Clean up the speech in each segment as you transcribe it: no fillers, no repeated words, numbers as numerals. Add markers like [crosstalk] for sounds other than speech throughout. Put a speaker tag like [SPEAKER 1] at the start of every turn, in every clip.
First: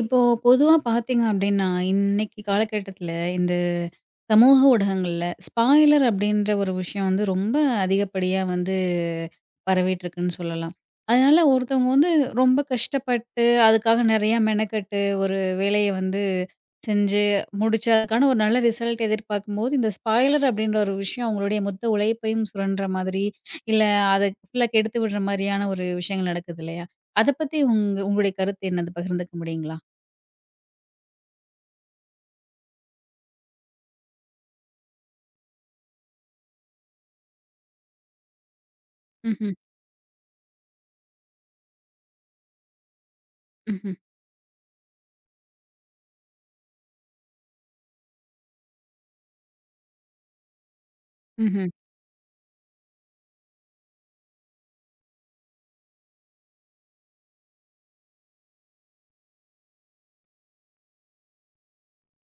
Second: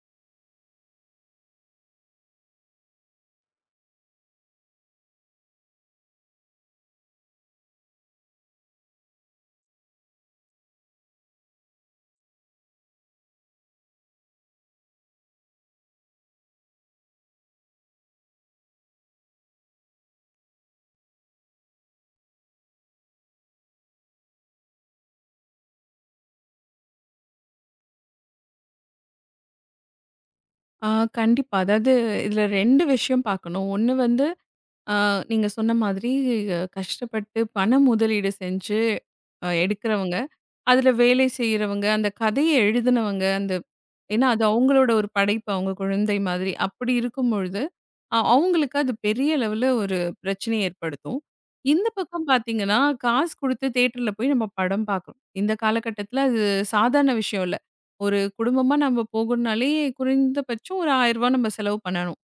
[SPEAKER 1] இப்போ பொதுவா பார்த்தீங்க அப்டின்னா, இன்னைக்கு காலகட்டத்தில இந்த சமூக ஊடகங்கள்ல ஸ்பாயிலர் அப்டின்ற ஒரு விஷயம் வந்து ரொம்ப அதிகப்படியா வந்து பரவிட்டுருக்குன்னு சொல்லலாம். அதனால ஒருத்தவங்க வந்து ரொம்ப கஷ்டப்பட்டு அதுக்காக நெறையா மெனக்கெட்டு ஒரு வேலைய வந்து செஞ்சு முடிச்சு அதுக்கான ஒரு நல்ல ரிசல்ட் எதிர்பார்க்கும்போது, இந்த ஸ்பாயிலர் அப்டின்ற ஒரு விஷயம் அவங்களுடைய மொத்த உழைப்பையும் சுரண்ட்ற மாதிரி, இல்ல அத ஃபுல்லா கெடுத்து விடுற மாரியான ஒரு விஷயங்கள் நடக்குது இல்லையா? அத பத்தி உங்களுடைய கருத்து என்னது? பகிர்ந்துக்க முடியுங்களா?
[SPEAKER 2] ஆ கண்டிப்பா. அதாவது இதுல 2 விஷயம் பார்க்கணும். ஒண்ணு வந்து ஆ நீங்க சொன்ன மாதிரி கஷ்டப்பட்டு பண முதலீடு செஞ்சு
[SPEAKER 1] ம்ஹ்ம்,
[SPEAKER 2] எடுக்கிறவங்க, அதுல வேலை செய்றவங்க, அந்த கதைய எழுதினவங்க,
[SPEAKER 1] ம்ஹ்ம்,
[SPEAKER 2] ஏன்னா அது அவங்களோட ஒரு படைப்பு, அவங்க குழந்தை மாதிரி. அப்படி இருக்கும் பொழுது அவங்களுக்கு அது பெரிய லெவல்ல ஒரு பிரச்சனைய ஏற்படுத்தும்.
[SPEAKER 1] ம்ஹ்ம்.
[SPEAKER 2] இந்த பக்கம் பார்த்தீங்கன்னா, காசு குடுத்து தியேட்டர்ல போய் நம்ம படம் பார்க்குறோம். இந்த காலகட்டத்தில அது சாதாரண விஷயம் இல்ல. ஒரு குடும்பமா நம்ம போகணும்னாலே குறைந்தபட்சம் ஒரு ரூ. 1000 நம்ம செலவு பண்ணணும்.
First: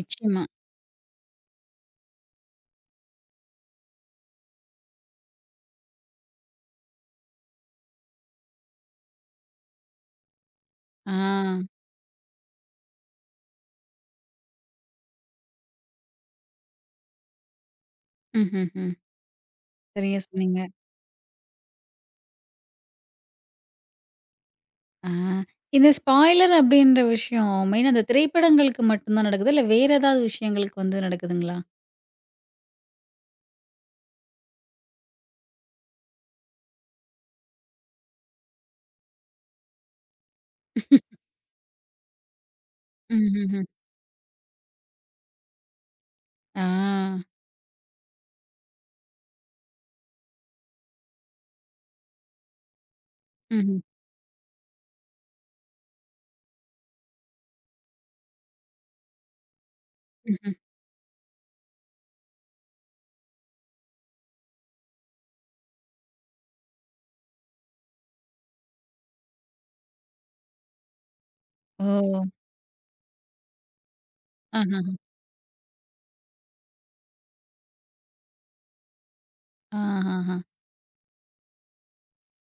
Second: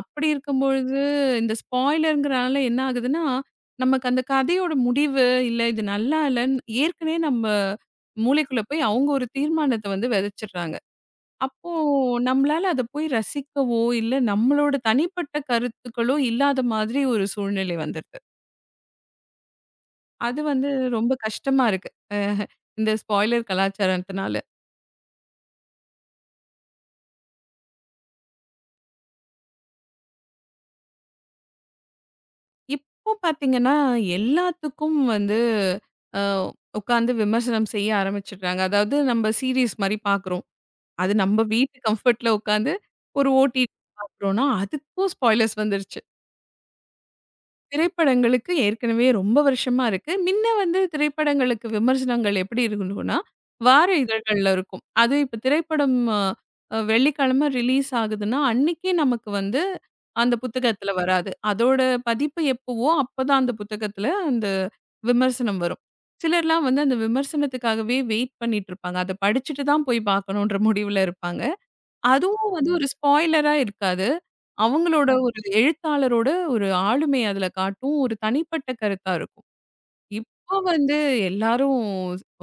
[SPEAKER 2] அப்படி இருக்கும்பொழுது இந்த ஸ்பாய்லர்ங்கிறனால என்ன ஆகுதுன்னா, நமக்கு அந்த கதையோட முடிவு, இல்ல இது நல்லா இல்லன்னு ஏற்கனவே நம்ம மூளைக்குள்ள போய் அவங்க ஒரு தீர்மானத்த வந்து விதைச்சிடுறாங்க.
[SPEAKER 1] ஆ.
[SPEAKER 2] அப்போ நம்மளால அத போய் ரசிக்கவோ, இல்ல நம்மளோட தனிப்பட்ட கருத்துக்களோ இல்லாத மாதிரி ஒரு சூழ்நிலை வந்துருது.
[SPEAKER 1] ம்ஹ்ஹ்ம். சரியா
[SPEAKER 2] அது
[SPEAKER 1] சொன்னீங்க.
[SPEAKER 2] வந்து ரொம்ப கஷ்டமா இருக்கு. அஹ இந்த ஸ்பாய்லர் கலாச்சாரத்தினால.
[SPEAKER 1] ஆ. இந்த ஸ்பாய்லர் அப்படின்ற விஷயம் மெயினா அந்த திரைப்படங்களுக்கு மட்டும் தான் நடக்குதா? இல்ல வேற ஏதாவது விஷயங்களுக்கு வந்து நடக்குதுங்களா?
[SPEAKER 2] இப்போ பார்த்தீங்கன்னா, எல்லாத்துக்கும் வந்து அ உட்காந்து விமர்சனம் செய்ய ஆரம்பிச்சுடுறாங்க. அதாவது நம்ம சீரிஸ் மாரி பார்க்குறோம். அது நம்ம வீட்டு கம்ஃபர்ட்ல உட்காந்து ஒரு
[SPEAKER 1] ம்ஹ்ஹ்ம்.
[SPEAKER 2] ஓடிடி பார்க்குறோம்னா, அதுக்கும் ஸ்பாய்லர்ஸ் வந்துருச்சு.
[SPEAKER 1] ஆ.
[SPEAKER 2] திரைப்படங்களுக்கு ஏற்கனவே ரொம்ப வருஷமா இருக்கு. மின்ன வந்து திரைப்படங்களுக்கு விமர்சனங்கள் எப்படி இருக்கும்னா,
[SPEAKER 1] ம்ஹ்ம்,
[SPEAKER 2] வார இதழ்கள்ல இருக்கும். அது இப்ப திரைப்படம் வெள்ளிக்கிழமை ரிலீஸ் ஆகுதுன்னா, அன்னைக்கே நமக்கு வந்து அந்த
[SPEAKER 1] ம்ஹ்ம்.
[SPEAKER 2] புத்தகத்துல வராது. அதோட பதிப்பு எப்பவோ அப்பதான் அந்த புத்தகத்துல அந்த விமர்சனம் வரும். சிலர்லாம் வந்து அந்த விமர்சனத்துக்காகவே வெயிட் பண்ணிட்டு இருப்பாங்க. அத படிச்சுட்டு தான் போய் பார்க்கணுன்ற முடிவுல இருப்பாங்க.
[SPEAKER 1] ஓ!
[SPEAKER 2] அதுவும் வந்து ஒரு ஸ்பாய்லரா இருக்காது.
[SPEAKER 1] ஆஹஹ.
[SPEAKER 2] அவங்களோட ஒரு எழுத்தாளரோட ஒரு ஆளுமை அதுல காட்டும். ஒரு தனிப்பட்ட கருத்தா இருக்கும்.
[SPEAKER 1] ஆஹஹ.
[SPEAKER 2] இப்போ வந்து எல்லாரும்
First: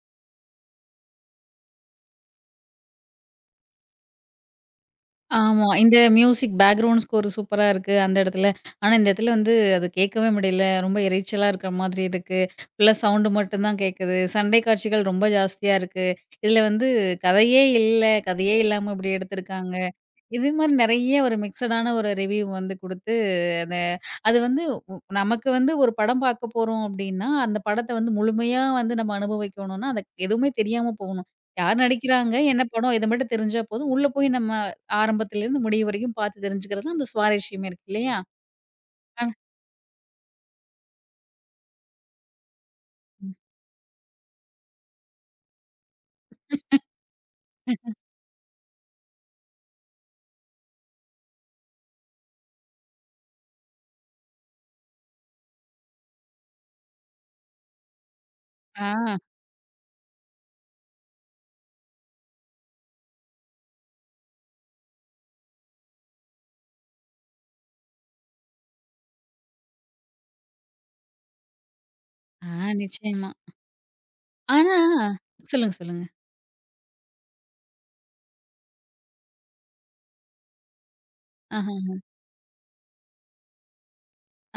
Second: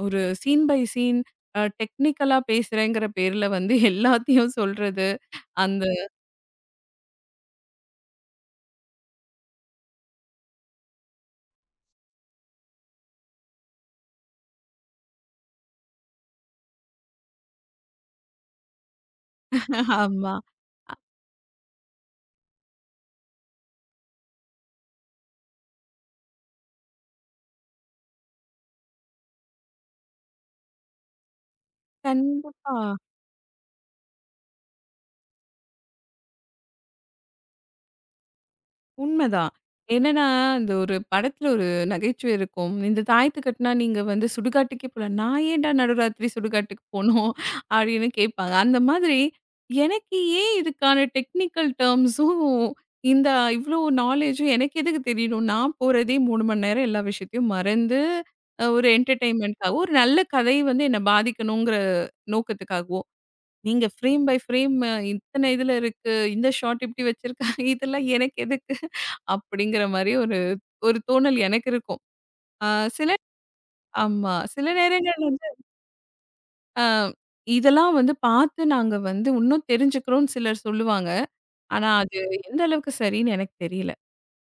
[SPEAKER 2] ஒரு சீன் பை சீன் டெக்னிக்கலா பேசுறேங்கிற பேர்ல வந்து எல்லாத்தையும் சொல்றது.
[SPEAKER 1] ஆமா.
[SPEAKER 2] அந்த
[SPEAKER 1] இந்த மியூசிக் பேக்கிரவுண்ட் ஸ்கோர் சூப்பரா இருக்கு அந்த இடத்துல. ஆனா, இந்த இடத்துல வந்து அது கேட்கவே முடியல. ரொம்ப இரைச்சலா இருக்கிற மாதிரி இருக்கு. ஃபுல்லா சவுண்ட் மட்டும் தான் கேட்குது. சண்டை காட்சிகள் ரொம்ப ஜாஸ்தியா இருக்கு. இதுல வந்து கதையே இல்ல. கதையே இல்லாம இப்படி எடுத்திருக்காங்க.
[SPEAKER 2] [laughs] ஆமா.
[SPEAKER 1] இது மாரி நெறைய ஒரு மிக்ஸ்டான ஒரு ரிவ்யூ வந்து குடுத்து, அத அது வந்து உ நமக்கு வந்து ஒரு படம் பார்க்க போறோம் அப்டின்னா, அந்த படத்த வந்து முழுமையா வந்து நம்ம அனுபவிக்கணும்னா, அதுக்கு எதுவுமே தெரியாம போகணும். யார் நடிக்கிறாங்க? என்ன
[SPEAKER 2] கண்டிப்பா.
[SPEAKER 1] படம்? இத மட்டும் தெரிஞ்சா போதும். உள்ள போய் நம்ம ஆரம்பத்துலேருந்து முடிவு வரைக்கும் பார்த்து தெரிஞ்சுக்கிறது தான் அந்த சுவாரஸ்யமே இருக்கு இல்லையா? ஆ.
[SPEAKER 2] உண்மைதான். என்னன்னா, இந்த ஒரு படத்துல ஒரு நகைச்சுவை இருக்கும். இந்த தாயத்து கட்டுனா நீங்க வந்து சுடுகாட்டுக்கே போல. நான் ஏன்டா நடுராத்திரி சுடுகாட்டுக்கு போணும்?
[SPEAKER 1] ம்.
[SPEAKER 2] அப்படின்னு கேட்பாங்க. அந்த மாதிரி எனக்கு ஏன் இதுக்கான டெக்னிக்கல் டெர்ம்ஸும், இந்த இவ்ளோ நாலேஜும் எனக்கு எதுக்கு தெரியணும்? நான் போறதே 3 மணி நேரம் எல்லா விஷயத்தையும் மறந்து, ஒரு
[SPEAKER 1] ஆ,
[SPEAKER 2] என்டர்டெயின்மெண்ட்க்காகவும், ஒரு நல்ல கதை வந்து என்ன பாதிக்கணுங்கிற நோக்கத்துக்காகவோ நீங்க ஃப்ரேம் பை ஃப்ரேம் இத்தன இதுல இருக்கு. இந்த ஷாட் இப்படி வச்சிருக்காங்க. இதெல்லாம் எனக்கு எதுக்கு? அப்படிங்கிற மாரி ஒரு ஒரு தோணல் எனக்கு இருக்கும். அ
[SPEAKER 1] ஆ,
[SPEAKER 2] சில
[SPEAKER 1] நிச்சயமா.
[SPEAKER 2] ஆமா. சில
[SPEAKER 1] ஆனா
[SPEAKER 2] நேரங்கள் வந்து
[SPEAKER 1] சொல்லுங்க, சொல்லுங்க.
[SPEAKER 2] அ இதெல்லாம் வந்து பார்த்து நாங்க வந்து இன்னும் தெரிஞ்சுக்கிறோம்னு சிலர் சொல்லுவாங்க.
[SPEAKER 1] ஆஹ.
[SPEAKER 2] ஆனா அது எந்த அளவுக்கு சரின்னு எனக்கு தெரியல.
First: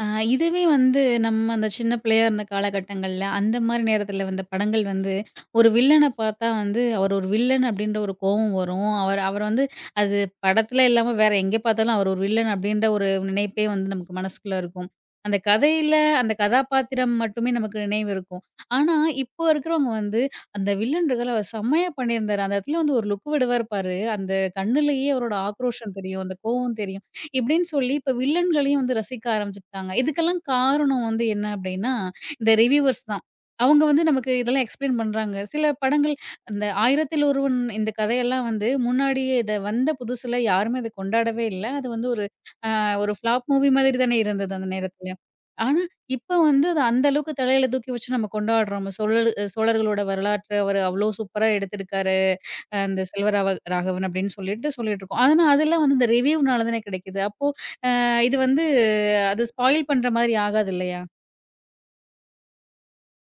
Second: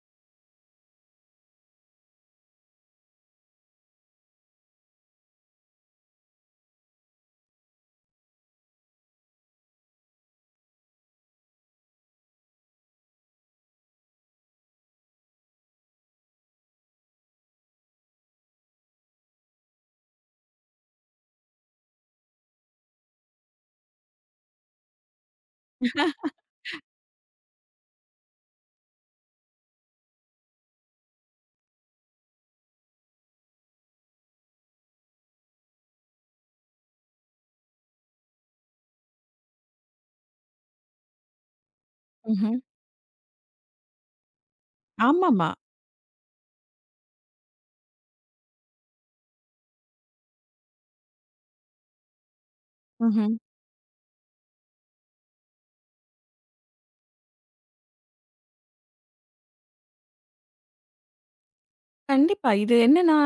[SPEAKER 1] ஆ, இதுவே வந்து நம்ம அந்த சின்ன பிள்ளையா இருந்த காலகட்டங்கள்ல, அந்த மாரி நேரத்துல வந்த படங்கள் வந்து, ஒரு வில்லன பார்த்தா வந்து, அவர் ஒரு வில்லன் அப்டின்ற ஒரு கோவம் வரும். அவர் அவர் வந்து அது படத்துல இல்லாம வேற எங்க பார்த்தாலும் அவர் ஒரு வில்லன் அப்டின்ற ஒரு நினைப்பே வந்து நமக்கு மனசுக்குள்ள இருக்கும். அந்த கதையில அந்த கதாபாத்திரம் மட்டுமே நமக்கு நினைவு இருக்கும். ஆனா, இப்போ இருக்கிறவங்க வந்து, அந்த வில்லன் இருக்கார்ல அவர் செம்மையா பண்ணியிருந்தாரு. அந்த இடத்துல வந்து ஒரு லுக் விடுவாரு பாரு, அந்த கண்ணுலயே அவரோட ஆக்ரோஷம் தெரியும். அந்த கோவம் தெரியும். இப்படின்னு சொல்லி இப்ப வில்லன்களையும் வந்து ரசிக்க ஆரம்பிச்சுட்டாங்க. இதுக்கெல்லாம் காரணம் வந்து என்ன அப்படின்னா, இந்த ரிவ்யூவர்ஸ் தான். அவங்க வந்து நமக்கு இதெல்லாம் எக்ஸ்ப்ளைன் பண்றாங்க. சில படங்கள் அந்த 1000ல் ஒருவன் இந்த கதையெல்லாம் வந்து முன்னாடியே இத வந்த புதுசுல யாருமே அத கொண்டாடவே இல்ல. அது வந்து ஒரு
[SPEAKER 2] ம்ஹ்ம்.
[SPEAKER 1] ஒரு ஃப்ளாப் மூவி மாதிரி தானே இருந்தது அந்த நேரத்துல.
[SPEAKER 2] ஆமாமா.
[SPEAKER 1] ஆனா, இப்ப வந்து அது அந்த அளவுக்கு தலையில தூக்கி வச்சு நம்ம கொண்டாடுறோம். சோழர்களோட வரலாற்ற அவரு அவ்ளோ சூப்பரா எடுத்திருக்காரு. அந்த
[SPEAKER 2] ம்ஹ்ம்.
[SPEAKER 1] செல்வராவ ராகவன் அப்படின்னு சொல்லிட்டு சொல்லிட்டு இருக்கோம். ஆனா, அதெல்லாம் வந்து இந்த ரிவ்யூனால தானே கிடைக்குது. அப்போ அ இது வந்து அது ஸ்பாயில் பண்ற மாதிரி ஆகாது இல்லையா?
[SPEAKER 2] கண்டிப்பா. இது என்னன்னா,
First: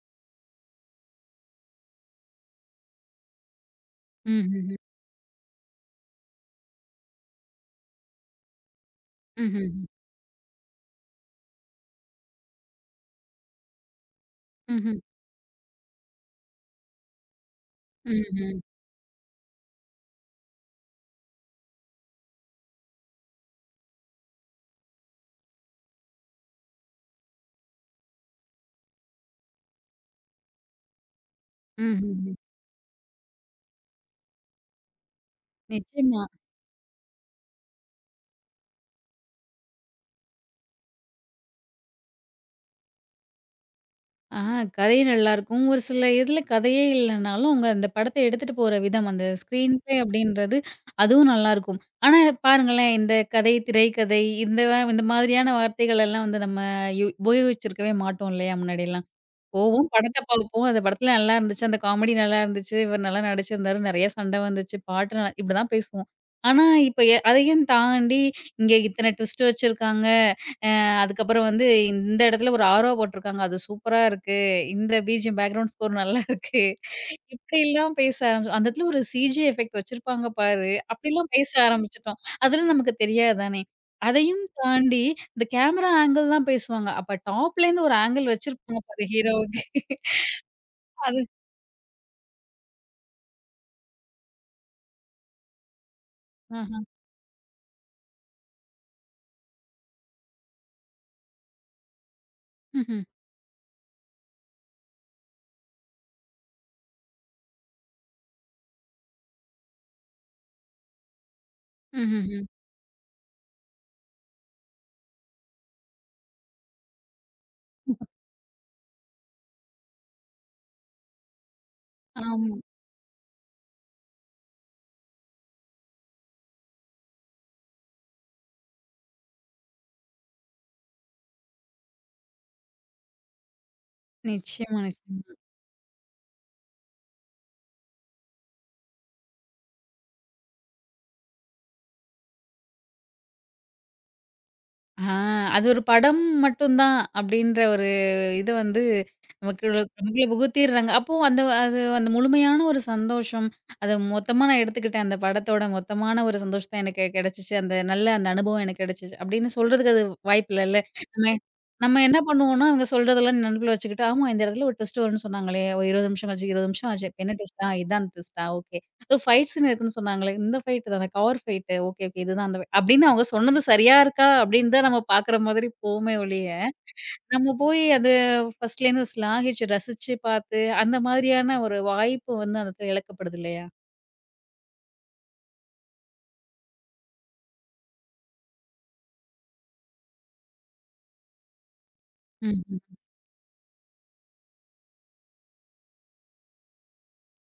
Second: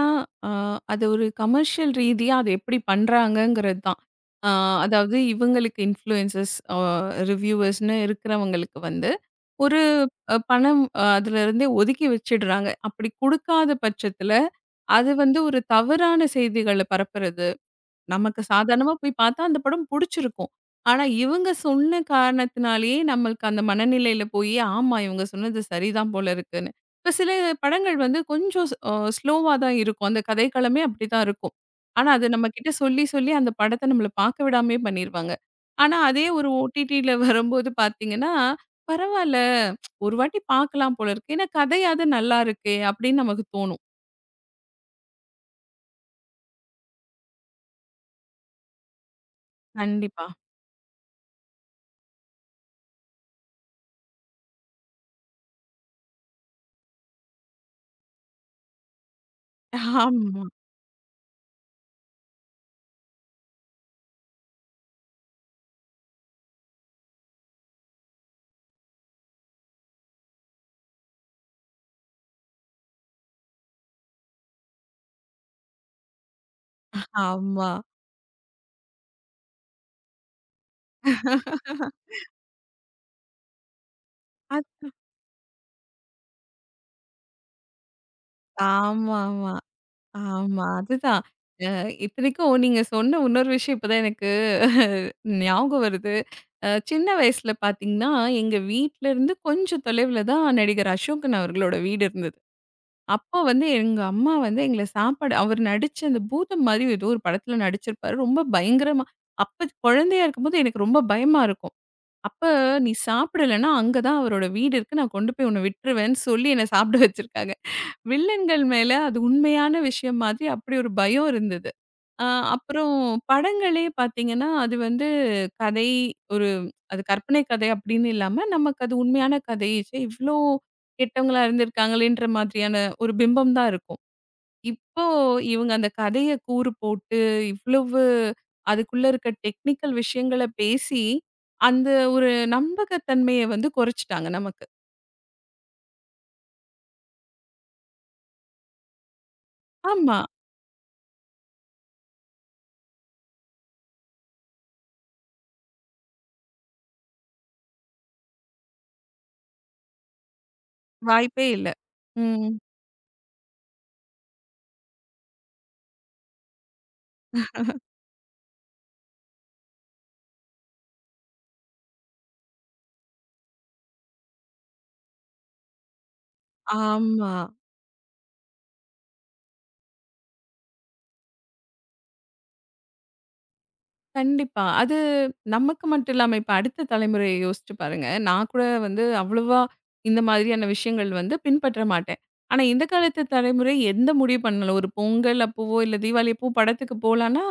[SPEAKER 2] அ அது ஒரு கமர்ஷியல் ரீதியா அது எப்படி பண்றாங்கங்கிறது தான். அ
[SPEAKER 1] ம்ஹ்ஹ்ம்.
[SPEAKER 2] அதாவது இவங்களுக்கு இன்ஃப்ளூயன்சஸ் ரிவ்யூவர்ஸ்ன்னு இருக்கிறவங்களுக்கு வந்து,
[SPEAKER 1] ம்ஹ்ஹ்ம்.
[SPEAKER 2] ஒரு பணம் அதுலருந்தே ஒதுக்கி வச்சுடுறாங்க. அப்படி குடுக்காத பட்சத்துல,
[SPEAKER 1] ம்ஹ்ம்.
[SPEAKER 2] அது வந்து ஒரு தவறான செய்திகள பரப்புறது. நமக்கு
[SPEAKER 1] ம்ஹ்ம்.
[SPEAKER 2] சாதாரணமா போய் பார்த்தா அந்த படம் புடிச்சிருக்கும். ஆனா, இவங்க சொன்ன காரணத்தினாலேயே நம்மளுக்கு அந்த மனநிலையில போயி, ஆமா இவங்க சொன்னது சரிதான் போல இருக்குன்னு. இப்ப சில படங்கள் வந்து கொஞ்சம் ஸ்லோவா தான் இருக்கும். அந்த கதைக்களமே அப்படிதான் இருக்கும். ஆனா, அது
[SPEAKER 1] ம்ஹ்ஹ்ம்.
[SPEAKER 2] நம்மகிட்ட சொல்லி, சொல்லி அந்த படத்த நம்மள பார்க்க விடாமயே பண்ணிருவாங்க. ஆனா,
[SPEAKER 1] நிச்சயமா.
[SPEAKER 2] அதே ஒரு ஓடிடில வரும்போது பார்த்தீங்கன்னா, பரவால்ல ஒரு வாட்டி பார்க்கலாம் போல இருக்கு. ஏன்னா, கதையாவது நல்லா இருக்கே! அப்படின்னு நமக்கு தோணும்.
[SPEAKER 1] ஆ, கதை நல்லாயிருக்கும். ஒரு சில இதுல கதையே இல்லனாலும், அவங்க அந்த படத்த எடுத்துட்டு போற விதம், அந்த ஸ்க்ரீன் ப்ளே
[SPEAKER 2] கண்டிப்பா.
[SPEAKER 1] அப்படின்றது அதுவும் நல்லாயிருக்கும். ஆனா பாருங்களேன், இந்த கதை, திரைக்கதை இந்த இந்த மாதிரியான வார்த்தைகள் எல்லாம் வந்து நம்ம உபயோகிச்சிருக்கவே மாட்டோம் இல்லையா முன்னாடிலாம்? போவோம். படத்த
[SPEAKER 2] ஆமா,
[SPEAKER 1] பார்ப்போம். அந்த படத்துல நல்லா இருந்துச்சு. அந்த காமெடி நல்லா இருந்துச்சு. இவர் நல்லா நடிச்சிருந்தாரு. நெறைய சண்டை வந்துச்சு. பாட்டு நல்லா இப்படிதான் பேசுவோம். ஆனா, இப்ப அதையும் தாண்டி இங்க இத்தன ட்விஸ்ட் வச்சிருக்காங்க. அதுக்கப்புறம் வந்து இந்த இடத்துல ஒரு ஆர்ஓ போட்டிருக்காங்க. அது சூப்பரா இருக்கு. இந்த பிஜிஎம் பேக்ரவுண்ட் ஸ்கோர் நல்லா இருக்கு.
[SPEAKER 2] ஆமா.
[SPEAKER 1] இப்படிலாம் பேச ஆரம்பிச்சோம். அந்த இடத்துல ஒரு சிஜி எஃபெக்ட் வச்சிருப்பாங்க பாரு. அப்படிலாம் பேச ஆரம்பிச்சுட்டோம். அதெல்லாம் நமக்கு தெரியாதுதானே. அதையும் தாண்டி இந்த கேமரா ஆங்கிள்லாம் பேசுவாங்க. அப்ப டாப்லேருந்து ஒரு ஆங்கிள் வச்சிருப்பாங்க பாரு
[SPEAKER 2] ஆமாமா. ஆமா.
[SPEAKER 1] ஹீரோவுக்கு.
[SPEAKER 2] ஆமா
[SPEAKER 1] அது
[SPEAKER 2] அதுதான். அ இத்தனைக்கும் நீங்க சொன்ன இன்னொரு விஷயம் இப்பதான் எனக்கு ஞாபகம் வருது.
[SPEAKER 1] ஆஹா.
[SPEAKER 2] சின்ன வயசுல பார்த்தீங்கன்னா, எங்க வீட்ல இருந்து கொஞ்சம் தொலைவுல தான் நடிகர் அசோகன் அவர்களோட வீடு இருந்தது.
[SPEAKER 1] ம்ஹ்ம்.
[SPEAKER 2] அப்போ வந்து எங்க அம்மா வந்து எங்கள சாப்பாடு அவர் நடிச்ச அந்த பூதம் மாரி ஏதோ ஒரு படத்துல நடிச்சிருப்பாரு. ரொம்ப பயங்கரமா அப்ப குழந்தையா இருக்கும்போது எனக்கு ரொம்ப பயமா இருக்கும்.
[SPEAKER 1] ம்ஹ்ஹ்ம்.
[SPEAKER 2] அப்ப "நீ சாப்பிடலன்னா, அங்க தான் அவரோட வீடு இருக்கு. நான் கொண்டு போய் உன்ன விட்டுருவேன்னு" சொல்லி என்ன சாப்பிட வச்சிருக்காங்க. வில்லன்கள் மேல அது உண்மையான விஷயம் மாதிரி அப்படி ஒரு பயம் இருந்தது. அ
[SPEAKER 1] ஆமா.
[SPEAKER 2] அப்புறம் படங்களே பார்த்தீங்கன்னா, அது வந்து கதை ஒரு அது கற்பனை கதை அப்படின்னு இல்லாம, நமக்கு அது உண்மையான கதை. ச்சே! இவ்ளோ கெட்டவங்களா இருந்திருக்காங்களேன்ற மாதிரியான ஒரு பிம்பம் தான் இருக்கும்.
[SPEAKER 1] நிச்சயமா,
[SPEAKER 2] இப்போ
[SPEAKER 1] நிச்சயமா.
[SPEAKER 2] இவங்க அந்த கதைய கூறு போட்டு, இவ்வளவு அதுக்குள்ள இருக்க டெக்னிக்கல் விஷயங்கள பேசி, அந்த ஒரு நம்பகத்தன்மைய வந்து குறைச்சுட்டாங்க நமக்கு.
[SPEAKER 1] ஆ, அது ஒரு படம் மட்டும் தான் அப்படின்ற ஒரு இது வந்து நமக்குள்ள
[SPEAKER 2] ஆமா.
[SPEAKER 1] நமக்குள்ள புகுத்திர்றாங்க. அப்போ அந்த அது அந்த முழுமையான ஒரு சந்தோஷம், அத மொத்தமா நான் எடுத்துக்கிட்டேன். அந்த படத்தோட மொத்தமான ஒரு சந்தோஷம் தான் எனக்கு கிடைச்சுச்சு. அந்த நல்ல அந்த அனுபவம் எனக்கு கிடைச்சுச்சு அப்படின்னு சொல்றதுக்கு அது வாய்ப்பு இல்லல்ல. நம்ம
[SPEAKER 2] வாய்ப்பே இல்ல.
[SPEAKER 1] நம்ம என்ன
[SPEAKER 2] ம்.
[SPEAKER 1] பண்ணுவோம்னா, அவங்க சொல்றதெல்லாம் நெனப்புல வச்சுக்கிட்டு, ஆமா இந்த இடத்துல ஒரு ட்விஸ்ட் வரும்ன்னு சொன்னாங்களே, ஒரு 20 நிமிஷம் கழிச்சு, 20 நிமிஷம் ஆச்சு. இப்ப என்ன ட்விஸ்ட்டா? இதான் ட்விஸ்ட்டா? ஓகே. ஃபைட் சீன் இருக்குன்னு சொன்னாங்களே, இந்த ஃபைட் தான கார் ஃபைட்டு. Okay, okay. இதுதான் அந்த fight. அப்படின்னு அவங்க சொன்னது சரியா இருக்கா அப்படின்னு தான் நம்ம பாக்குற மாதிரி போவோமே ஒழிய,
[SPEAKER 2] ஆமா.
[SPEAKER 1] நம்ம போய் அது ஃபர்ஸ்ட்லேருந்து ஸ்லாகிச்சு ரசிச்சு பார்த்து அந்த மாதிரியான ஒரு வாய்ப்பு வந்து அந்த இடத்துல இழக்கப்படுது இல்லையா?
[SPEAKER 2] கண்டிப்பா. அது நமக்கு மட்டும் இல்லாம, இப்ப அடுத்த தலைமுறைய யோசிச்சு பாருங்க. நான் கூட வந்து அவ்வளவா இந்த மாதிரியான விஷயங்கள் வந்து பின்பற்ற மாட்டேன். ஆனா, இந்த
[SPEAKER 1] ம்ஹ்ம்.
[SPEAKER 2] காலத்து தலைமுறை எந்த முடிவு பண்ணல. ஒரு பொங்கல் அப்பவோ, இல்ல தீபாவளி அப்போ படத்துக்கு போலான்னா,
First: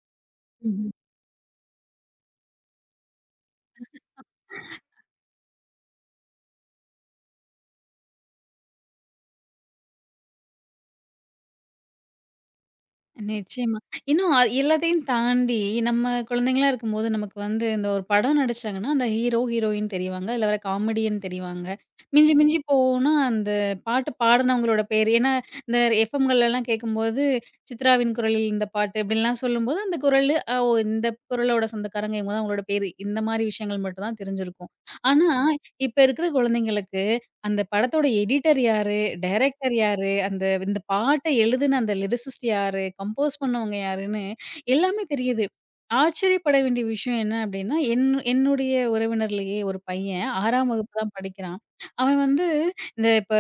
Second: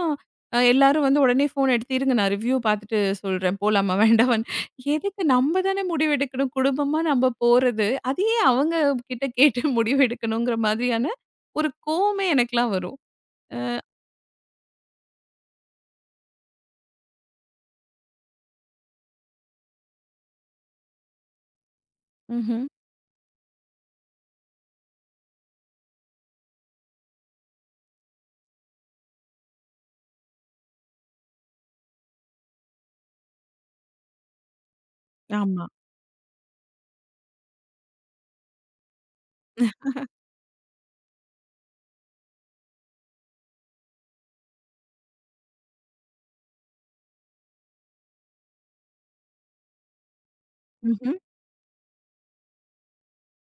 [SPEAKER 1] ம்ஹ்ம்.
[SPEAKER 2] எல்லாரும் வந்து உடனே ஃபோன் எடுத்து, "இருங்க நான் ரிவ்யூ பாத்துட்டு சொல்றேன். போலாமா வேண்டாமான்னு." எதுக்கு நம்ம தானே முடிவெடுக்கணும். குடும்பமா நம்ம போறது. அது ஏன் அவங்க கிட்ட கேட்டு [laughs] முடிவெடுக்கணுங்கிற மாதிரியான ஒரு கோவமே எனக்கெல்லாம் வரும். அ
[SPEAKER 1] நிச்சயமா. இன்னும் எல்லாத்தையும் தாண்டி, நம்ம குழந்தைங்களா இருக்கும்போது, நமக்கு வந்து இந்த ஒரு படம் நடிச்சாங்கன்னா, அந்த ஹீரோ, ஹீரோயின் தெரிவாங்க. இல்ல வேற காமெடியன் தெரிவாங்க. மிஞ்சி மிஞ்சி
[SPEAKER 2] ம்ஹ்ம்.
[SPEAKER 1] போனா, அந்த பாட்டு பாடுனவங்களோட பேரு. ஏன்னா, இந்த எஃப்எம்கள்லலாம் கேட்கும்போது, "சித்ராவின் குரலில் இந்த பாட்டு" இப்படின்லாம் சொல்லும்போது, அந்த குரலு, "அ ஓ! இந்த குரலோட சொந்தக்காரங்க இவங்க தான்" அவங்களோட பேரு. இந்த மாரி விஷயங்கள் மட்டும் தான் தெரிஞ்சிருக்கும். ஆனா,
[SPEAKER 2] ஆமா.
[SPEAKER 1] இப்ப இருக்கிற குழந்தைங்களுக்கு அந்த படத்தோட எடிட்டர் யாரு? டைரக்டர் யாரு? அந்த இந்த பாட்ட எழுதுன அந்த லிரிசிஸ்ட் யாரு? கம்போஸ் பண்ணவங்க யாருன்னு எல்லாமே தெரியுது. ஆச்சரியப்பட வேண்டிய விஷயம் என்ன அப்டின்னா, என்னுடைய உறவினர்லயே ஒரு பையன் 6ஆம் வகுப்பு தான்
[SPEAKER 2] ம்ஹ்ம்.
[SPEAKER 1] படிக்கிறான். அவன் வந்து இந்த இப்ப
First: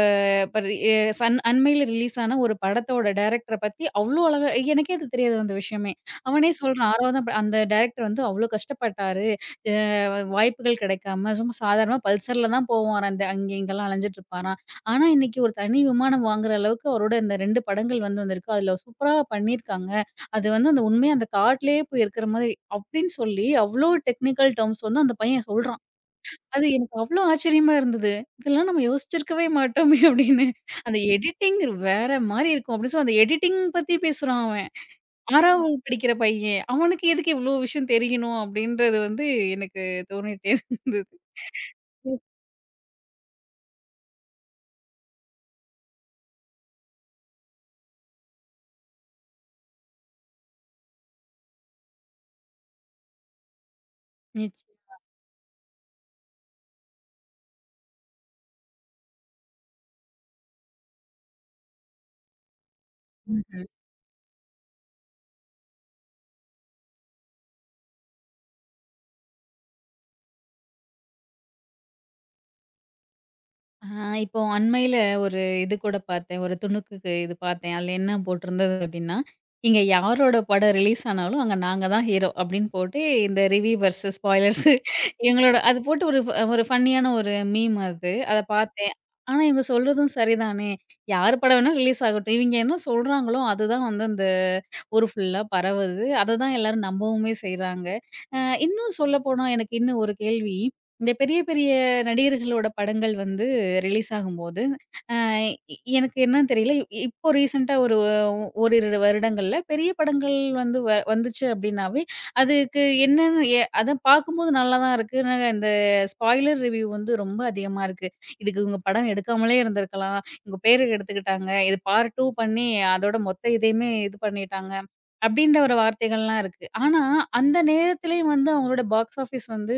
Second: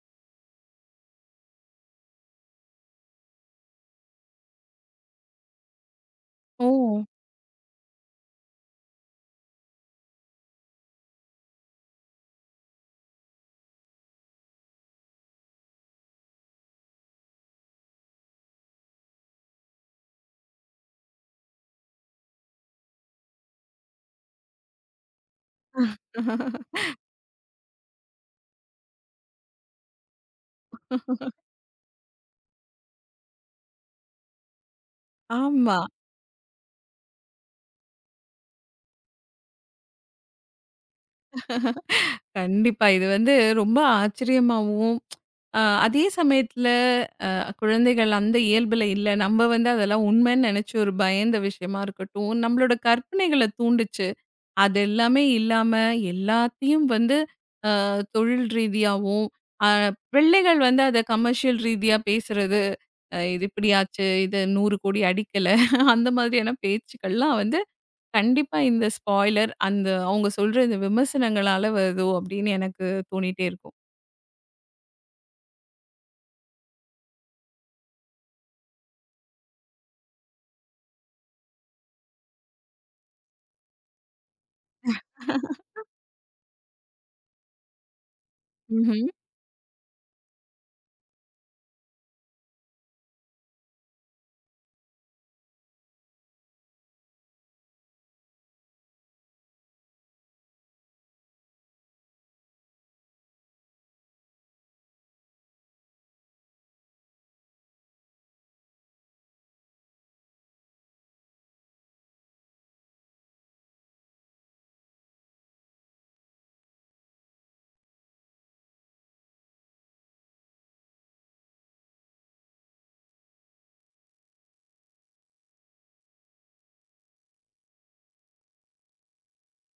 [SPEAKER 1] இப்ப ரி எ சன் அண்மையில ரிலீஸ் ஆன ஒரு படத்தோட டைரக்டர பத்தி அவ்ளோ அழகா எனக்கே அது தெரியாது அந்த விஷயமே. அவனே
[SPEAKER 2] ஓ!
[SPEAKER 1] சொல்றான் 6வதா அந்த டைரக்டர் வந்து அவ்ளோ கஷ்டப்பட்டாரு. வாய்ப்புகள் கிடைக்காம, சும்மா சாதாரணமா பல்சர்ல தான் போவாராம். இந்த அங்கே இங்கெல்லாம் அலைஞ்சுட்டு இருப்பாராம். ஆனா, இன்னைக்கு ஒரு தனி விமானம் வாங்குற அளவுக்கு அவரோட இந்த 2 படங்கள் வந்து வந்திருக்கு. அதில சூப்பரா பண்ணியிருக்காங்க. அது வந்து அந்த உண்மையா அந்த காட்டிலேயே போய் இருக்கிற மாதிரி அப்படின்னு சொல்லி, அவ்ளோ டெக்னிக்கல் டெர்ம்ஸ் வந்து அந்த பையன் சொல்றான். அது
[SPEAKER 2] [laughs]
[SPEAKER 1] எனக்கு அவ்ளோ ஆச்சரியமா இருந்தது. இதெல்லாம் நம்ம யோசிச்சிருக்கவே மாட்டோமே அப்படின்னு. அந்த எடிட்டிங் வேற மாரி இருக்கும். அப்படி சொல்லி அந்த எடிட்டிங் பத்தி பேசுறான் அவன். 6ஆம்
[SPEAKER 2] ஆமா.
[SPEAKER 1] வகுப்பு படிக்கிற பையன். அவனுக்கு எதுக்கு இவ்ளோ விஷயம் தெரியணும் அப்டின்றது வந்து எனக்கு தோணிட்டே இருந்தது.
[SPEAKER 2] கண்டிப்பா. இது வந்து ரொம்ப ஆச்சரியமாவும், அ அதே சமயத்துல அ குழந்தைகள் அந்த இயல்புல இல்ல. நம்ம வந்து அதெல்லாம் உண்மைன்னு நெனச்சு ஒரு பயந்த விஷயமா இருக்கட்டும், நம்மளோட கற்பனைகள தூண்டுச்சு. அது
[SPEAKER 1] நிச்சயம்.
[SPEAKER 2] எல்லாமே இல்லாம எல்லாத்தையும் வந்து அ தொழில் ரீதியாவும், அ பிள்ளைகள் வந்து அத கமர்ஷியல் ரீதியா பேசுறது, இது
[SPEAKER 1] ம்ஹ்ம்.
[SPEAKER 2] இப்படி ஆச்சு, இது 100 கோடி அடிக்கல, அந்த மாதிரியான பேச்சுக்கள்லாம் வந்து கண்டிப்பா இந்த ஸ்பாய்லர், அந்த அவங்க சொல்ற இந்த விமர்சனங்களால வருதோ அப்படின்னு எனக்கு தோணிட்டே இருக்கும்.
[SPEAKER 1] ஆ, இப்போ அண்மையில ஒரு இது கூட பார்த்தேன். ஒரு துணுக்குக்கு இது பார்த்தேன். அதுல என்ன போட்டிருந்தது அப்டின்னா, "இங்க யாரோட படம் ரிலீஸ் ஆனாலும் அங்க நாங்க தான் ஹீரோ" அப்டின்னு போட்டு இந்த ரிவ்யூ வெர்சஸ் ஸ்பாய்லர்ஸ் இவங்களோட அது போட்டு ஒரு ஃபன்னியான ஒரு மீம் அது. அத பார்த்தேன்.
[SPEAKER 2] ம்ஹ்ம்.
[SPEAKER 1] ஆனா இவங்க சொல்றதும் சரிதானே. யார் படம் வேணா ரிலீஸ் ஆகட்டும். இவங்க என்ன சொல்றாங்களோ அதுதான் வந்து அந்த ஊர் ஃபுல்லா பரவுது. அததான் எல்லாரும் நம்பவுமே செய்றாங்க. அ இன்னும் சொல்லப்போனா எனக்கு இன்னும் ஒரு கேள்வி. இந்த பெரிய பெரிய நடிகர்களோட படங்கள் வந்து ரிலீஸ் ஆகும்போது, அ எ எனக்கு என்னன்னு தெரியல. இப்போ ரீசென்ட்டா ஒரு ஒ ஓரிரு வருடங்கள்ல பெரிய படங்கள் வந்து வந்துச்சு அப்டின்னாவே, அதுக்கு என்னன்னு அத பார்க்கும்போது நல்லா தான் இருக்கு. ஆனா இந்த ஸ்பாய்லர் ரிவ்யூ வந்து ரொம்ப அதிகமா இருக்கு. இதுக்கு இவங்க படம் எடுக்காமலே இருந்திருக்கலாம். இவங்க பேர கெடுத்துக்கிட்டாங்க. இது பார்ட் 2 பண்ணி அதோட மொத்த இதையுமே இது பண்ணிட்டாங்க. அப்படின்ற ஒரு வார்த்தைகள்லாம் இருக்கு. ஆனா, அந்த நேரத்திலயும் வந்து அவங்களோட பாக்ஸ் ஆஃபிஸ் வந்து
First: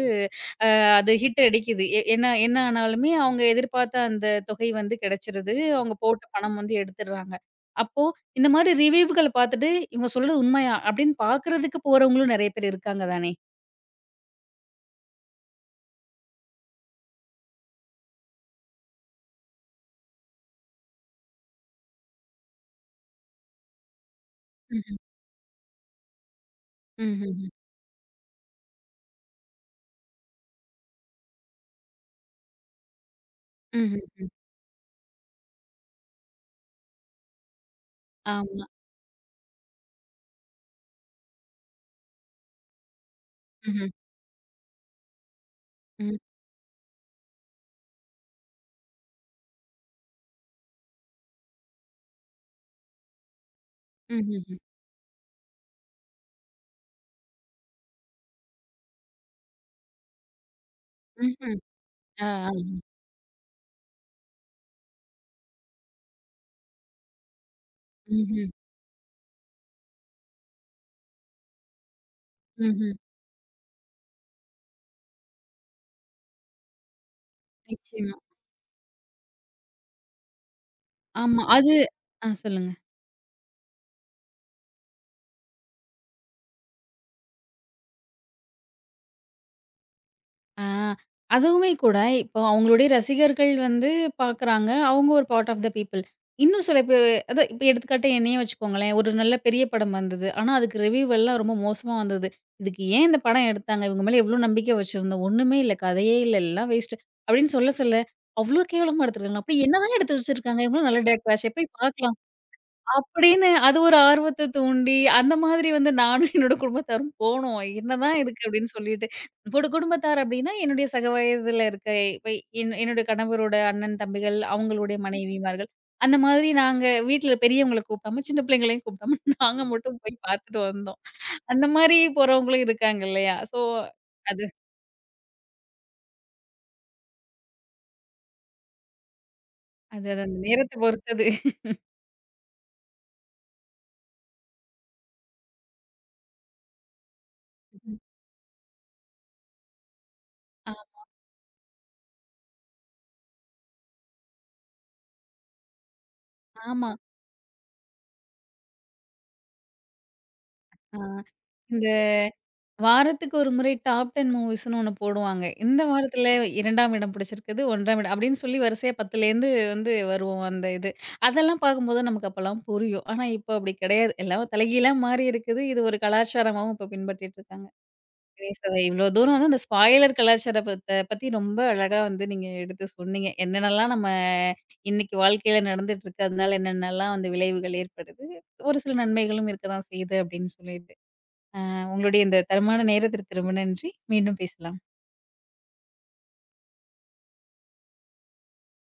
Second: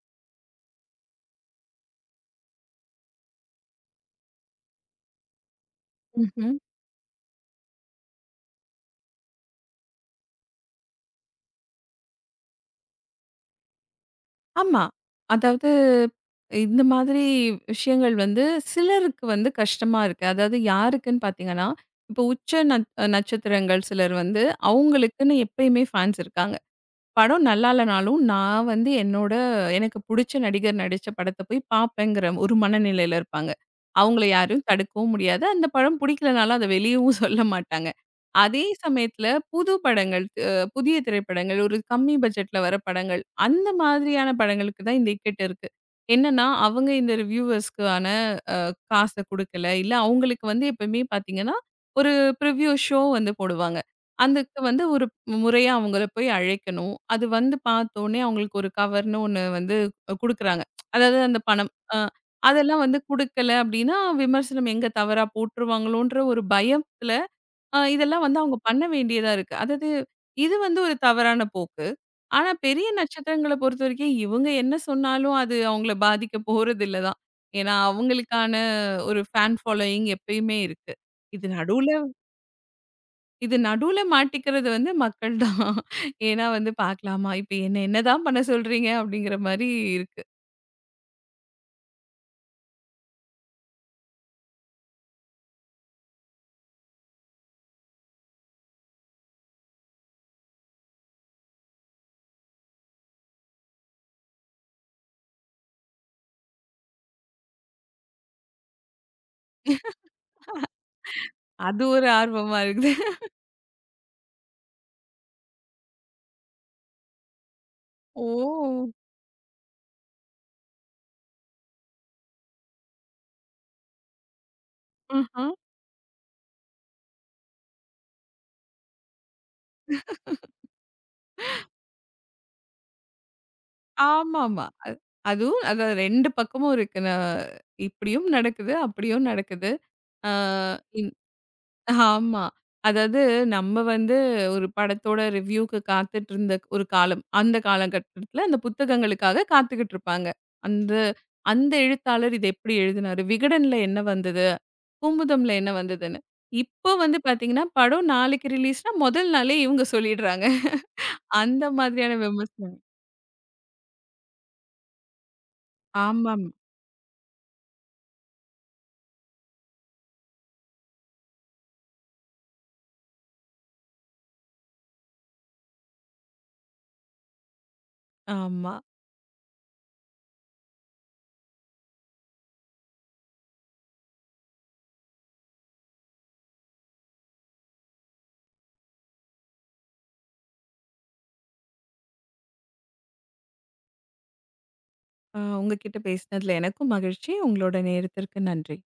[SPEAKER 1] அது ஹிட் அடிக்குது. என்ன என்ன ஆனாலுமே அவங்க எதிர்பார்த்த அந்த தொகை வந்து கிடைச்சிருது. அவங்க போட்ட
[SPEAKER 2] ம்ஹ்ம்.
[SPEAKER 1] பணம் வந்து எடுத்துடுறாங்க. அப்போ இந்த மாரி ரிவ்யூவுகள பார்த்துட்டு, "இவங்க சொல்றது உண்மையா?" அப்படின்னு பார்க்கறதுக்கு போறவங்களும் நெறைய பேர் இருக்காங்க தானே.
[SPEAKER 2] ஆமா. அதாவது இந்த மாதிரி விஷயங்கள் வந்து சிலருக்கு வந்து கஷ்டமா இருக்கு. அதாவது யாருக்குன்னு பார்த்தீங்கன்னா, இப்போ உச்ச நட்சத்திரங்கள் சிலர் வந்து
[SPEAKER 1] ம்ஹ்ம்.
[SPEAKER 2] அவங்களுக்குன்னு எப்பயுமே ஃபேன்ஸ் இருக்காங்க.
[SPEAKER 1] ம்ஹ்ஹ்ம்.
[SPEAKER 2] படம் நல்லா இல்லனாலும், நான் வந்து எனக்கு புடிச்ச நடிகர் நடிச்ச படத்த போய் பாப்பேங்கிற ஒரு மனநிலையில இருப்பாங்க. அவங்கள
[SPEAKER 1] ம்ஹ்ஹ்ம்.
[SPEAKER 2] யாரையும் தடுக்கவும் முடியாது. அந்த படம் பிடிக்கலனாலும் அத வெளியவும் [laughs] சொல்ல மாட்டாங்க.
[SPEAKER 1] ஆமா.
[SPEAKER 2] அதே சமயத்துல புது படங்கள், புதிய திரைப்படங்கள், ஒரு கம்மி பட்ஜெட்ல வர படங்கள், அந்த
[SPEAKER 1] ம்ஹ்ம்.
[SPEAKER 2] மாதிரியான படங்களுக்கு தான் இந்த இக்கட்டு இருக்கு.
[SPEAKER 1] ம்.
[SPEAKER 2] என்னன்னா, அவங்க இந்த ரிவ்யூவர்ஸ்க்கான அ காச குடுக்கல. இல்ல அவங்களுக்கு வந்து எப்பவுமே பாத்தீங்கன்னா, ஒரு ப்ரிவ்யூ ஷோ வந்து போடுவாங்க.
[SPEAKER 1] ம்ஹ்ஹ்ம்.
[SPEAKER 2] அதுக்கு வந்து ஒரு முறையா அவங்கள போய் அழைக்கணும். அது வந்து பார்த்தோனே அவங்களுக்கு ஒரு கவர்ன்னு ஒண்ணு வந்து குடுக்குறாங்க. அதாவது அந்த
[SPEAKER 1] ம்ஹ்ம்.
[SPEAKER 2] பணம்.
[SPEAKER 1] ஆ, ஆ.
[SPEAKER 2] அதெல்லாம் வந்து குடுக்கல அப்டின்னா, விமர்சனம் எங்க தவறா போட்டுருவாங்களோன்ற ஒரு பயத்துல, இதெல்லாம் வந்து
[SPEAKER 1] ம்ஹ்ம்.
[SPEAKER 2] அவங்க பண்ண வேண்டியதா இருக்கு. அதாவது இது வந்து ஒரு தவறான போக்கு. ஆனா பெரிய
[SPEAKER 1] ம்ஹ்ம்.
[SPEAKER 2] நட்சத்திரங்கள பொறுத்தவரைக்கும் இவங்க என்ன சொன்னாலும் அது அவங்கள பாதிக்க போறதில்ல தான். ஏன்னா
[SPEAKER 1] நிச்சயமா.
[SPEAKER 2] அவங்களுக்கான ஒரு ஃபேன் ஃபாலோயிங் எப்பயுமே இருக்கு.
[SPEAKER 1] ஆமா.
[SPEAKER 2] இது
[SPEAKER 1] அது
[SPEAKER 2] நடுவுல
[SPEAKER 1] ஆ, சொல்லுங்க.
[SPEAKER 2] இது நடுவுல மாட்டிக்கிறது வந்து மக்கள் தான். ஏன்னா வந்து பார்க்கலாமா? இப்ப என்ன என்னதான் பண்ண சொல்றீங்க? அப்படிங்கிற மாரி இருக்கு.
[SPEAKER 1] ஆ. அதுவுமே கூட இப்போ அவங்களுடைய ரசிகர்கள் வந்து பார்க்குறாங்க. அவங்க ஒரு பார்ட் ஆஃப் த பீப்பிள். இன்னும் சில பேர் அதான் இப்ப எடுத்துக்காட்டா என்னையே வச்சுக்கோங்களேன். ஒரு நல்ல பெரிய படம் வந்தது. ஆனா அதுக்கு ரிவ்யூ எல்லாம் ரொம்ப மோசமா வந்தது. இதுக்கு ஏன் இந்த படம் எடுத்தாங்க? இவங்க மேல எவ்ளோ நம்பிக்கை வச்சிருந்தோம். ஒண்ணுமே இல்ல. கதையே இல்ல. எல்லாம் வேஸ்ட் அப்படின்னு சொல்ல சொல்ல அவ்ளோ கேவலமா எடுத்துருக்காங்க. அப்படி என்னதான் எடுத்து வச்சிருக்காங்க? இவங்களும் நல்ல டைரக்டர் ஆச்சே போய்
[SPEAKER 2] அது ஒரு
[SPEAKER 1] பார்க்கலாம்.
[SPEAKER 2] ஆர்வமா இருக்குது.
[SPEAKER 1] அப்படின்னு அது ஒரு ஆர்வத்த தூண்டி, அந்த மாதிரி வந்து நானும் என்னோட குடும்பத்தாரும் போனோம். "என்னதான் இருக்கு?" அப்படின்னு
[SPEAKER 2] ஓ!
[SPEAKER 1] சொல்லிட்டு. என்னோட குடும்பத்தார் அப்படின்னா, என்னுடைய சக வயதில இருக்க இப்ப என்னுடைய கணவரோட அண்ணன், தம்பிகள், அவங்களுடைய
[SPEAKER 2] ஆஹா.
[SPEAKER 1] மனைவிமார்கள். அந்த மாதிரி நாங்க வீட்ல பெரியவங்கள கூப்பிடாம, சின்ன பிள்ளைங்களையும் கூப்பிடாம [laughs] நாங்க மட்டும் போய் பார்த்துட்டு வந்தோம். அந்த மாரி போறவங்களும் இருக்காங்க இல்லையா? ஸோ அது
[SPEAKER 2] ஆமாமா. அது அதுவும் அத 2 பக்கமும் இருக்கு. நான் இப்படியும் நடக்குது, அப்படியும் நடக்குது.
[SPEAKER 1] அது அது
[SPEAKER 2] ஆ.
[SPEAKER 1] அந்த நேரத்த பொறுத்தது.
[SPEAKER 2] ஆமா. அதாவது நம்ம வந்து ஒரு படத்தோட ரிவ்யூக்கு காத்துட்டு இருந்த ஒரு காலம். அந்த காலகட்டத்துல அந்த புத்தகங்களுக்காக காத்துக்கிட்டு இருப்பாங்க.
[SPEAKER 1] ஆ.
[SPEAKER 2] அந்த அந்த எழுத்தாளர் இத எப்படி எழுதினாரு? விகடன்ல என்ன வந்தது? பூம்புதம்ல என்ன வந்ததுன்னு.
[SPEAKER 1] ஆமா.
[SPEAKER 2] இப்போ வந்து பார்த்தீங்கன்னா, படம் நாளைக்கு ரிலீஸ்னா முதல் நாளே இவங்க சொல்லிடுறாங்க.
[SPEAKER 1] ஆ,
[SPEAKER 2] அந்த
[SPEAKER 1] இந்த
[SPEAKER 2] மாதிரியான விமர்சனம்.
[SPEAKER 1] வாரத்துக்கு ஒரு முறை டாப் 10 மூவிஸ்ன்னு ஒண்ணு போடுவாங்க. இந்த வாரத்துல
[SPEAKER 2] ஆமாம்.
[SPEAKER 1] 2ஆம் இடம் பிடிச்சிருக்குது, 1ஆம் இடம் அப்படின்னு சொல்லி வரிசையா 10லேருந்து வந்து வரும் அந்த இது. அதெல்லாம் பார்க்கும்போது நமக்கு அப்பலாம் புரியும். ஆனா இப்ப அப்படி கிடையாது. எல்லாம் தலைகீழா மாறி இருக்குது. இது ஒரு கலாச்சாரமாவும் இப்ப பின்பற்றிட்டு இருக்காங்க. சரி
[SPEAKER 2] ஆமா.
[SPEAKER 1] சதா இவ்வளோ தூரம் வந்து அந்த ஸ்பாயிலர் கலாச்சாரத்த பத்தி ரொம்ப அழகா வந்து நீங்க எடுத்து சொன்னீங்க. என்னென்னலாம் நம்ம இன்னைக்கு வாழ்க்கையில நடந்துட்டு இருக்கு. அதனால என்னென்னலாம் வந்து விளைவுகள் ஏற்படுது. ஒரு சில நன்மைகளும் இருக்க தான் செய்யுது அப்படின்னு சொல்லிட்டு. உங்களுடைய இந்த தரமான நேரத்திற்கு ரொம்ப நன்றி. மீண்டும் பேசலாம்.
[SPEAKER 2] உங்ககிட்ட பேசினதுல எனக்கும் மகிழ்ச்சி. உங்களோட நேரத்திற்கு நன்றி.